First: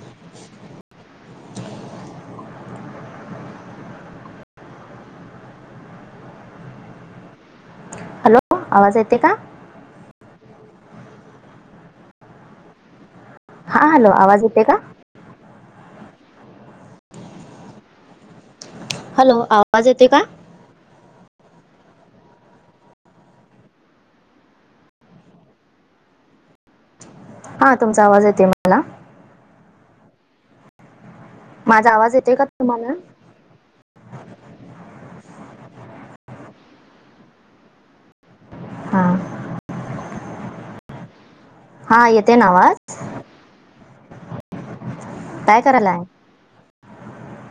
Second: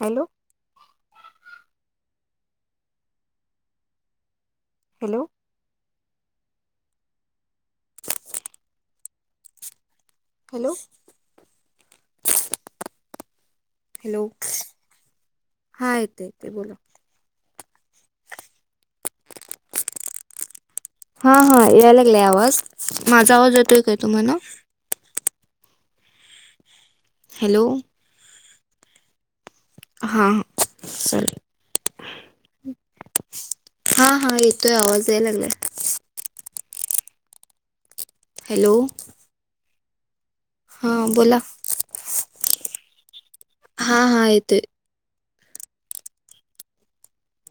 Hello! Hello! Hello आवाज येतोय का? हॅलो! हा हॅलो आवाज येते का हा येतोय येतोय बोला. हॅलो आवाज येतोय का? हा हा यायला लागलाय आवाज माझा आवाज येतोय काय तुम्हाला? हॅलो हा तुमचा आवाज येतोय मला. हा हा चालतंय. माझा आवाज येतोय का तुम्हाला? हा हा येतोय आवाज याय लागलाय. हॅलो! हां! हा बोला. हा येतोय ना आवाज? हा हा येतोय. काय करायलाय?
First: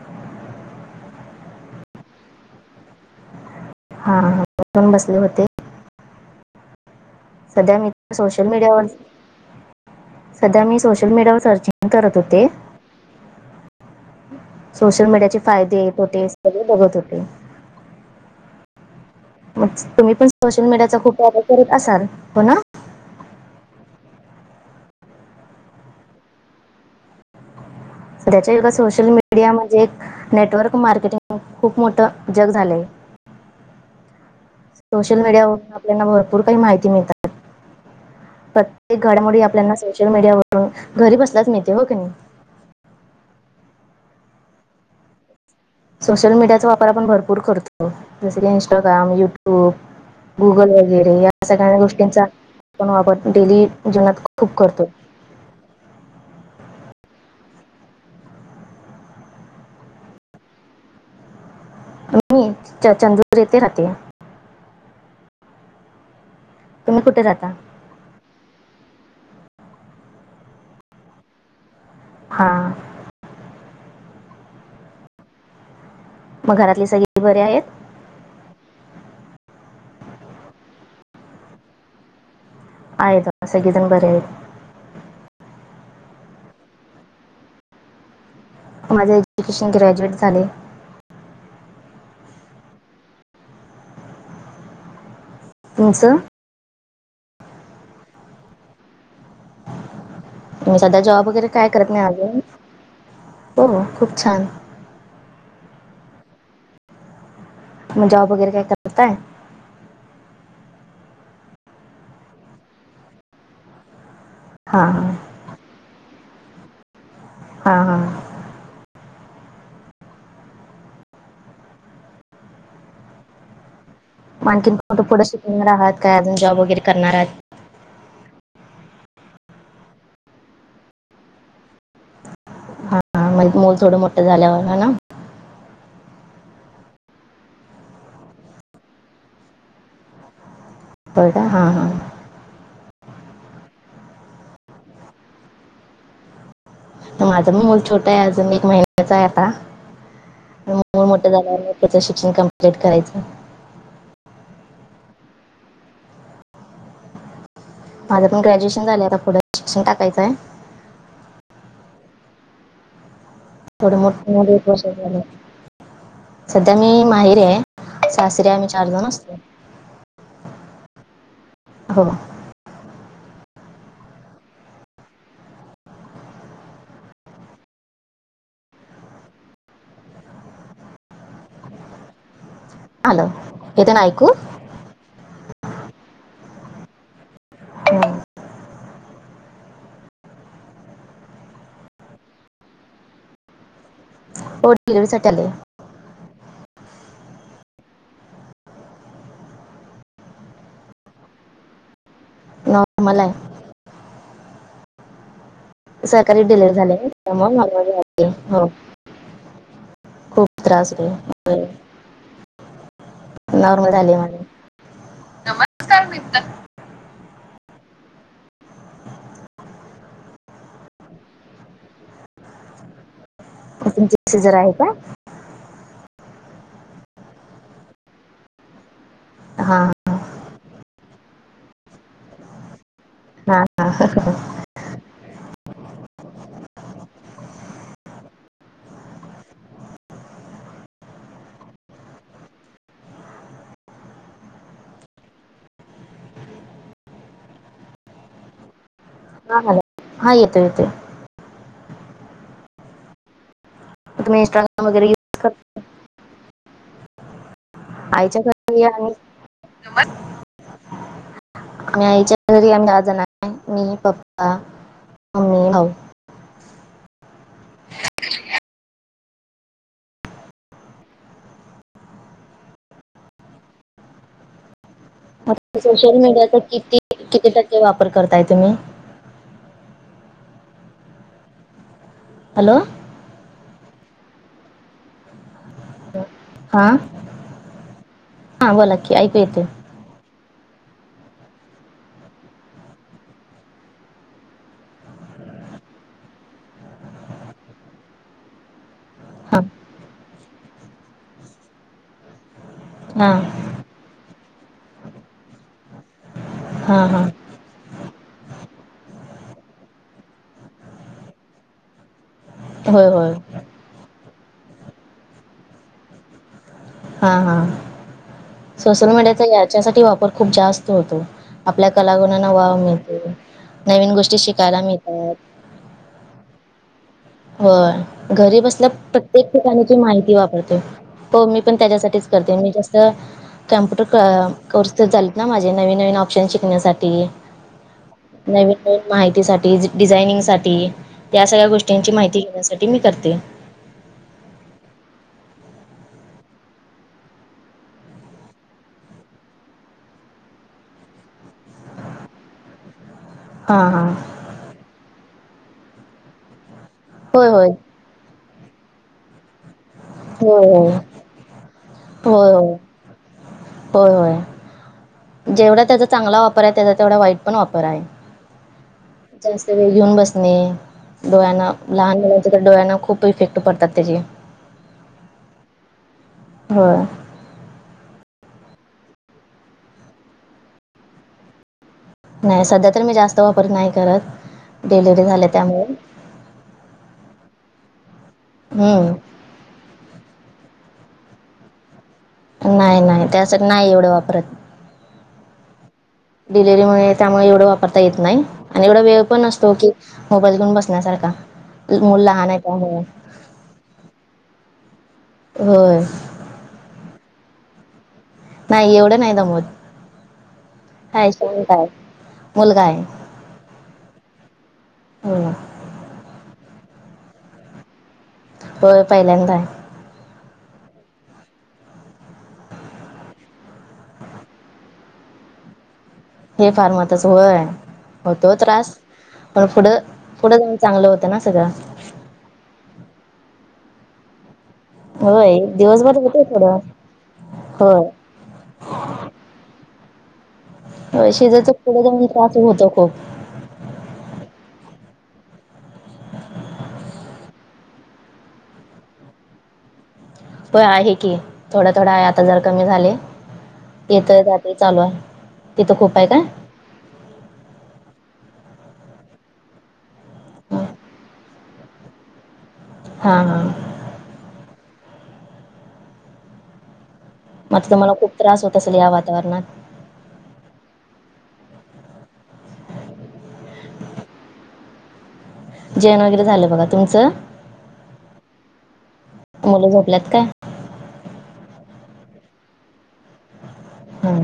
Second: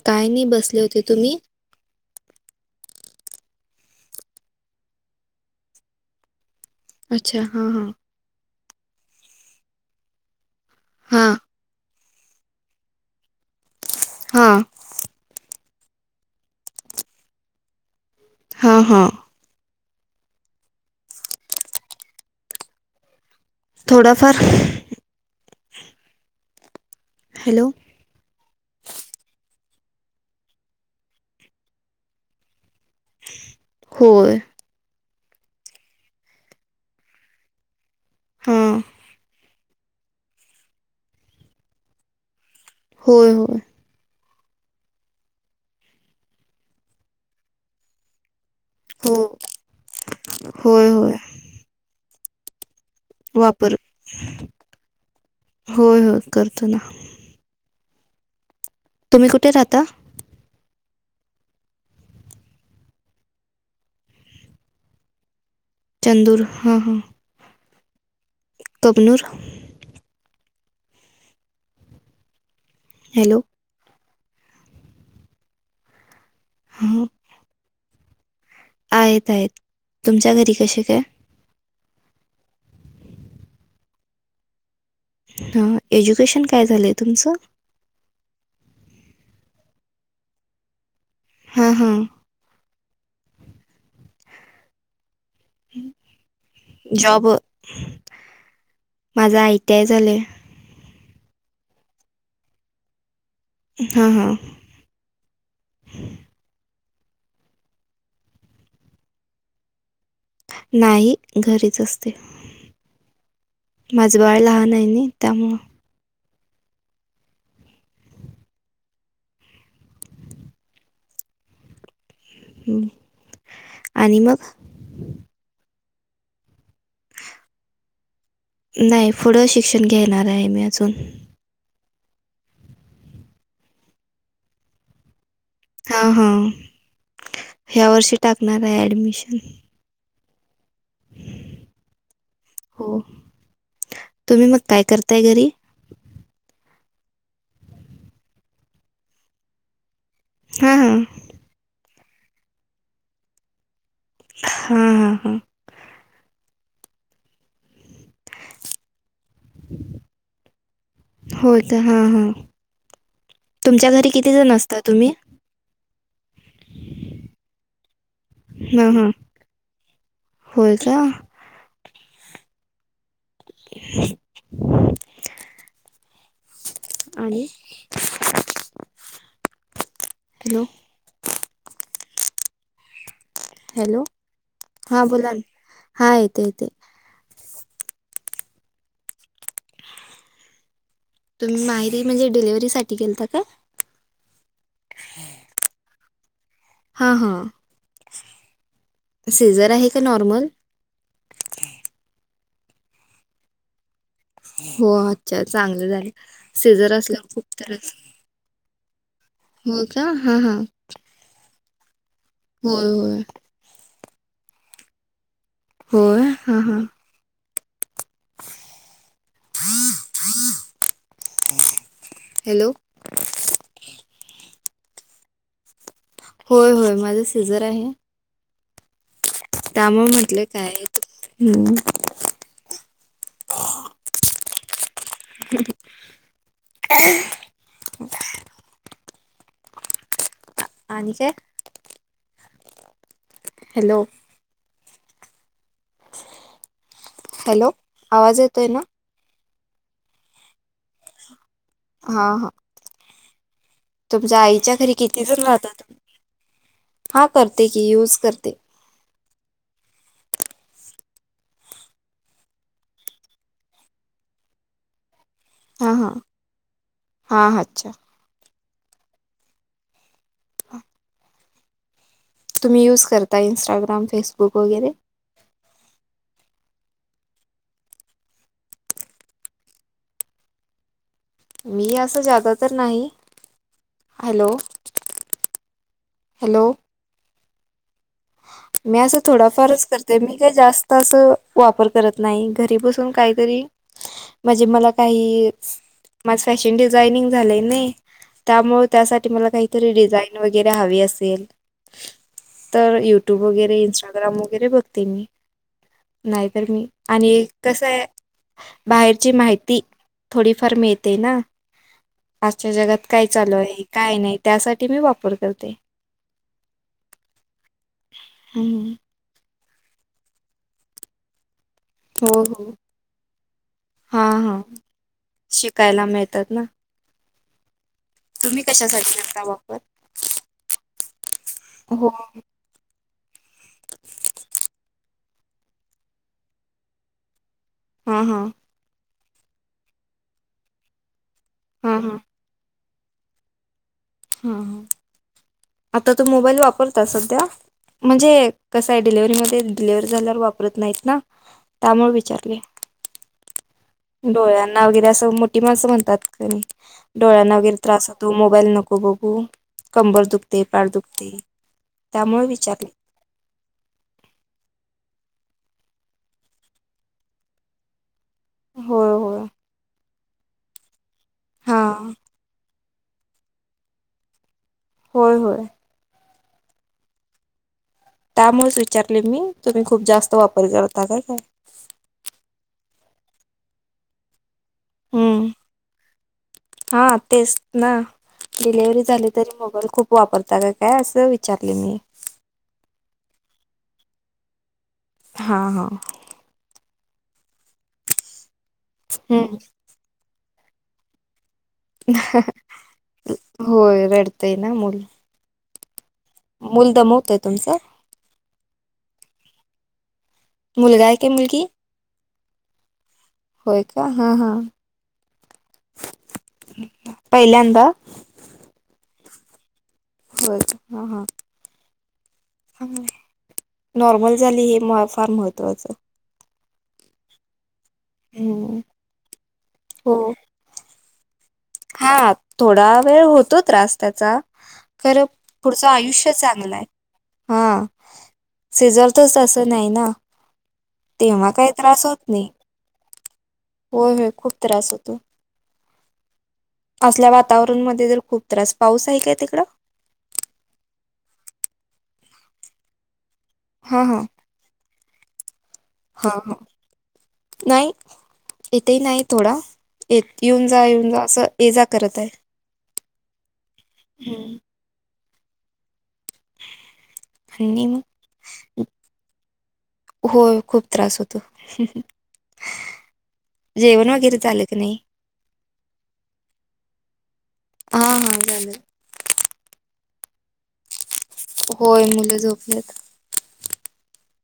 काय नाही बसले होते. तुम्ही? हा मी पण बसले होते. अच्छा हा सध्या मी हा सोशल मीडियावर, सध्या मी सोशल हा मीडियावर सर्च करत होते, हा, सोशल मीडिया चे, फायदे, तोटे, सगळे बघत होते. हा, हा, तुम्ही पण, सोशल मीडियाचा, खूप वापर करीत असाल, हो ना? थोडाफार, हॅलो? आताच्या युगात, सोशल मीडिया म्हणजे एक नेटवर्क मार्केटिंग, खूप मोठं जग झालंय. होय, सोशल मीडयारून, आपल्याला भरपूर काही माहिती मिळत, हा प्रत्येक घडामोडी आपल्याना, सोशल मीडियावरून घरी बसलाच मिळते, हो की नाही. होय, होय, सोशल मीडियाचा वापरण, आपण भरपूर करतो. जस की, इंस्टाग्राम, हो युट्यूब गुगल, होय होय वगैरे. या सगळ्या गोष्टींचा, आपण वापर डेली वापर जीवनात खूप करतो. होय, होय करतो ना. तुम्ही, कुठे राहता? मी, [unintelligible] येथे राहते, चंदूर, हा हा तुम्ही, कुठे राहता ता? कबनूर, हा, हॅलो? मग, घरातली हा सगळे बरे आहेत, आहेत, आहेत, तुमच्या घरी कसे काय, आहेत सगळी, जण बरी आहेत, ह एज्युकेशन, काय झालंय तुमचं? माझं, एज्युकेशन ग्रॅज्युएट झाले. हा, हा, तुमचं, जॉब, माझा आईटीयाय झाले, मी सध्या, जॉब वगैरे काय करत नाही अजून, हो हां खूप हां. छान, तुम्ही, जॉब वगैरे काय करताय, नाही, घरीच असते, माझं बाळ लहान आहे हां ना, हां. त्यामुळं, हा, हा, हम, म आणखीन [unintelligible] पुढं शिकवणार आहात, काय अजून जॉब वगैरे करणार आहात. नाही, पुढं शिक्षण घेणार आहे मी अजून, हा म्हण, मूल थोडं मोठं झाल्यावरला हा ना, हा, हा, ह्या वर्षी टाकणार आहे, ऍडमिशन, होय, का हा, हा, हो, तुम्ही मग काय करताय घरी, माझा पण मूल छोटा आहे, अजून एक महिन्याचा आहे आता, हां हां. मोठ झालंवर, पुढचं शिक्षण कम्प्लीट करायचं. हम, हम, हम माझं पण, ग्रॅजुएशन झालेय, आता पुढे शिक्षण टाकायचंय, होय का, हा, हा तुमच्या थोडं घरी मोठं किती मूल जण एक असता? वर्ष तुम्ही, झालं सध्या मी माहेरी आहे. सासरी आम्ही चार हां जण हां. असतो होय का? हो. आणि. हॅलो. हॅलो. हॅलो हा बोला ना हा येते येते. हं. तुम्ही माहेरी म्हणजे डिलिव्हरी साठी गेलता का? हो डिलिव्हरीसाठी आलीये. हा हा. सिझर आहे का नॉर्मल? नॉर्मल आहे. हो अच्छा चांगले झाले सरकारी डिलिव्हरी सीजर झाले असल खूप त्यामुळे नॉर्मल त्रास झाले हो हो का हा खूप हा. त्रास [unintelligible] होय होय. नॉर्मल झाली माझी. होय हा हा. हॅलो. तुमच सीझर आहे का? होय होय माझं सीझर आहे. हा त्यामुळ म्हटल काय हम्म हा हा. [unintelligible] [unintelligible] आणि काय? हॅलो. हॅलो आवाज येतो आहे ना? हा हॅलो हा येतोय येतोय. हा हा. तुमच्या तुम्ही आईच्या इंस्टाग्राम घरी वगैरे किती यूज जण कर राहता तुम्ही हा करते की यूज करते. [unintelligible] मी आईच्या घरी आम्ही दहा जण [unintelligible] मी पप्पा मम्मी भाऊ हा हा हा हा अच्छा. [unintelligible] तुम्ही यूज करता इंस्टाग्राम फेसबुक वगैरे? सोशल मीडियाचा किती किती टक्के वापर करताय तुम्ही? मी असं ज्यादा तर हॅलो नाही हॅलो. हॅलो हा. हा बोला मी की असं ऐकू येते थोडाफारच कर ते मी काही जास्त अस वापर करत नाही घरी बसून काहीतरी म्हणजे मला काही माझ फॅशन डिझाइनिंग झालंय ने त्यामुळे त्यासाठी मला हा काहीतरी डिझाईन वगैरे हवी असेल त हा युट्यूब वगैरे इंस्टाग्राम वगैरे बघते मी नाहीतर मी हा हा आणि कसं ये बाहेरची माहिती थोडीफार मिळते ना. आजच्या जगात होय काय होय चालू आहे काय नाही त्यासाठी मी वापर करते. हा हा हम्म. सोशल मीडियाचा याच्यासाठी वापर खूप जास्त होतो आपल्या हो कलागुणांना हो व्हाव मिळते नवीन हां गोष्टी हां शिकायला मिळतात. शिकायला मिळतात ना. हो. घरी तुम्ही बसल्या कशासाठी करता प्रत्येक वापर ठिकाणीची माहिती वापरतेो हो मी पण हो त्याच्यासाठीच करते मी जास त कम्प्युटर कोर्स तर झालेत ना माझे नवीन नवीन ऑप्शन शिकण्यासाठी. हा हा. नवीन नवीन माहितीसाठीठी डिझायनिंग साठी त्या सगळ्या हा गोष्टीची हा माहिती घेण्यासाठी मी करते. हा आता तू मोबाईल वापरता सध्या. म्हणजे कसं आहे डिलिव्हरी मध्ये डिलव्ह झाल्यावर वापरत नाहीत ना त्यामुळे विचारले. हा हा. डोळ्यांना वगैरे असं मोठी माणसं म्हणतात कमी होय डोळ्यांना होय. वगैरे त्रास होत. तो मोबाईल नको बघू कंबर दुखते होय पड होय. दुखते त्यामुळे विचारले. हो होय जेवढा त्याचा चांगला वापर आहे त्याचा तेवढा वाईट पण वापर आहे. होय होय जास्त वेळ घेऊन बसणे डोळ्यांना हा लहान मुलाचे तर डोळ्यांना खूप. तो इफेक्ट पडतात त्याचे. होय होय होय. त्यामुळेच विचारले मी तुम्ही खूप जास्त वापर करता का काय. नाही सध्या तर मी जास्त वापर नाही करत डिलिवरी हम्म झाल्या त्यामुळे. हा तेचं ना डिलेिव्हरी झाली. हम्म तरी मोबाईल खूप वापरता. का काय असं विचारले मी नाही नाही त्याचं नाही एवढं वापरत. हा. हा. डिलेव्हरी मुळे त्यामुळे एवढं वापरता येतं नाही. आणि एवढा वेळ हम्म पण असतो. कि. मोबाईल घेऊन बसण्या सारखा. होय रडतयं ना मुलं. होय. मुलं दमवतोयं तुमचं. नाही एवढं नाही दमत मुलगा आहे की मुलगी शांत आहे. मुलगा आहे. होय. का हा. हा हम्म पहिल्यांदा होय पहिल्यादा आहे. होय हां हा. नॉर्मल झाली हे फार महत्त्वाचं. हे फार मातच होय होतो हम्म त्रास पण पुढं. हो कुठं जाऊं चांगलं होतं ना सगळं. हा थोडा वेळ होतो त्रास त्याचा खरं होय पुढचं दिवसभर आयुष्य होतय चांगलं थोडं आहे हा होय. शिजवतोच तसं नाही ना. तेव्हा सिजरचं काही पुढे जाऊन त्रास होतो. खूप हो, हो खूप त्रास होतो. असल्या वातावरणा मध्ये जर खूप त्रास पाऊस आहे. काय तिकडं पाऊस आहे की थोडा थोडा आहे आता जर कमी झाले हा हा येत जाते चालू आहे. तिथं खूप आहे हा. काय नाही. इथं नाही. थोडा येऊन जा येऊनं जा असं ये जा करत. आहे. हा. हा. हो, आणि मगं मग तुम्हाला खूप त्रास होत. असेल या वातावरणात होय खूप त्रास होतो. जेवणं वगैरे झालं का नाही. जेवणं वगैरे झालं बघा तुमचं. हा. हा. झालेलं मुले झोपल्यात झोपल्यात काय होय मुलं झोपलेतं. हा.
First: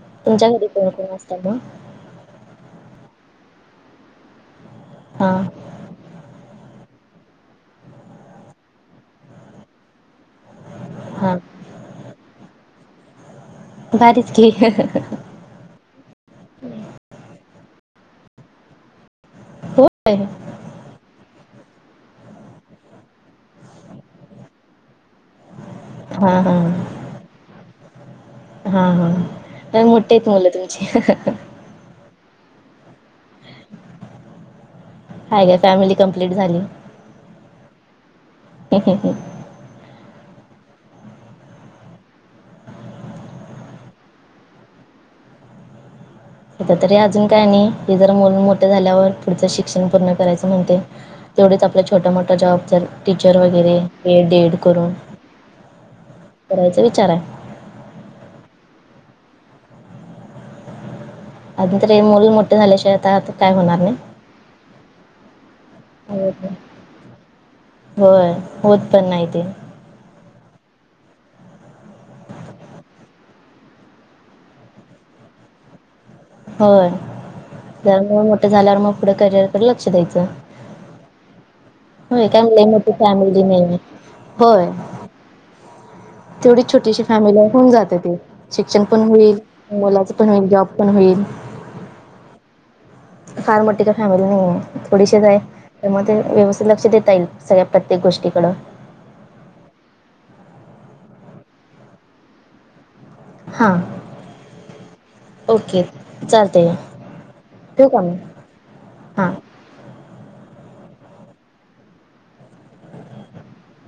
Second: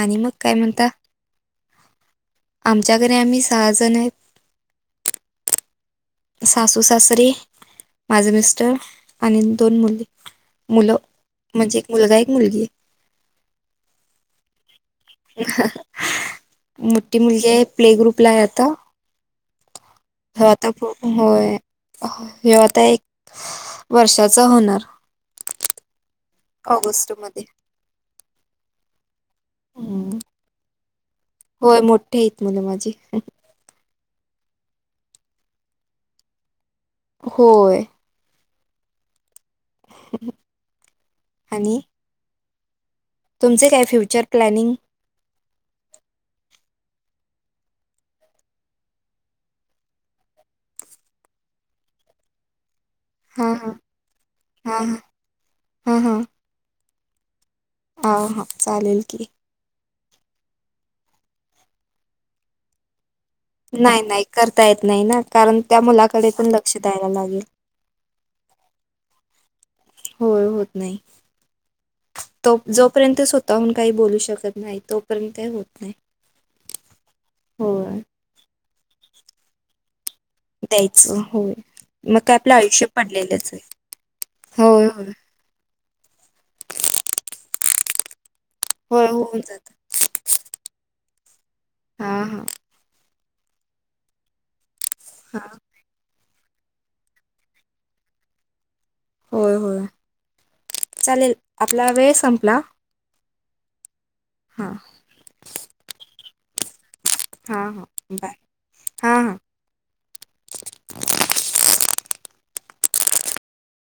आणि मग तुमच्या काय घरी कोण म्हणता? कोण असतं मगं. आमच्या घरी आम्ही सहा जण आहेत. हा. सासू सासरी माझे मिस्टर आणि दोन मुली दोन मुलं. हा. म्हणजे एक मुलगा एक मुलगी. भारीच की. मोठी मुलगी प्ले ग्रुपला हे आता. हो आहे. हो आता होय हे आता एक [unintelligible] वर्षाचा होणार हा हा ऑगस्ट मध्ये. हा हा मोठीे आहेततं मुलं तुमची. होय मोठे आहेत मुलं माझे. हय का फॅमिली कम्प्लीट झाली. होय. [unintelligible] आणि. तुमचे काय फ्युचर प्लॅनिंग. आता तरी अजून काय नाही हे जर मुलं मोठं झाल्यावर पुढचं शिक्षण पूर्ण करायचं म्हणते. तेवढेच आपल्या छोटा मोठा जॉब झाला. टीचर हां, हां. वगैरे बी एड, डी एड हां, करून, हां. करायचा विचार हाय. अ हा चालेल की. आता तरी मूल मोठ झालंय तात. नाही नाही करता येत नाही ना कारण त्या मुलाकडे होत पण नाही. लक्ष द्यायला लागेल. होय होत पण नाही ते. होय होत नाही. तो जोपर्यंत स्वतःहून काही बोलू शकत नाही तोपर्यंत काय होत नाही. होय जरा होय, म मोठ झाल्यावर मग पुढ करिअरकड लक्ष द्यायचं. द्यायचं होय मग होय काय आपलं लई आयुष्य मोठी फॅमिली पडलेलंच नाही हाय होय होय. तेवढी छोटीशी फॅमिली हाय होऊन जातंय ते शिक्षण होय, पण होईल होऊन जातं. मुलाच. होईल जॉब पण होईल. हा हा. फार मोठी काय फॅमिली नाही आहे थोडीशीचं आहे. हां. त्यामध्ये व्यवस्थित लक्ष देता येईल सगळ्या प्रत्येक गोष्टीकडं. होय होय चालेल आपला वेळ संपला. हा हां, ओके चालतय घ्या. हा हा बाय हा हां हा.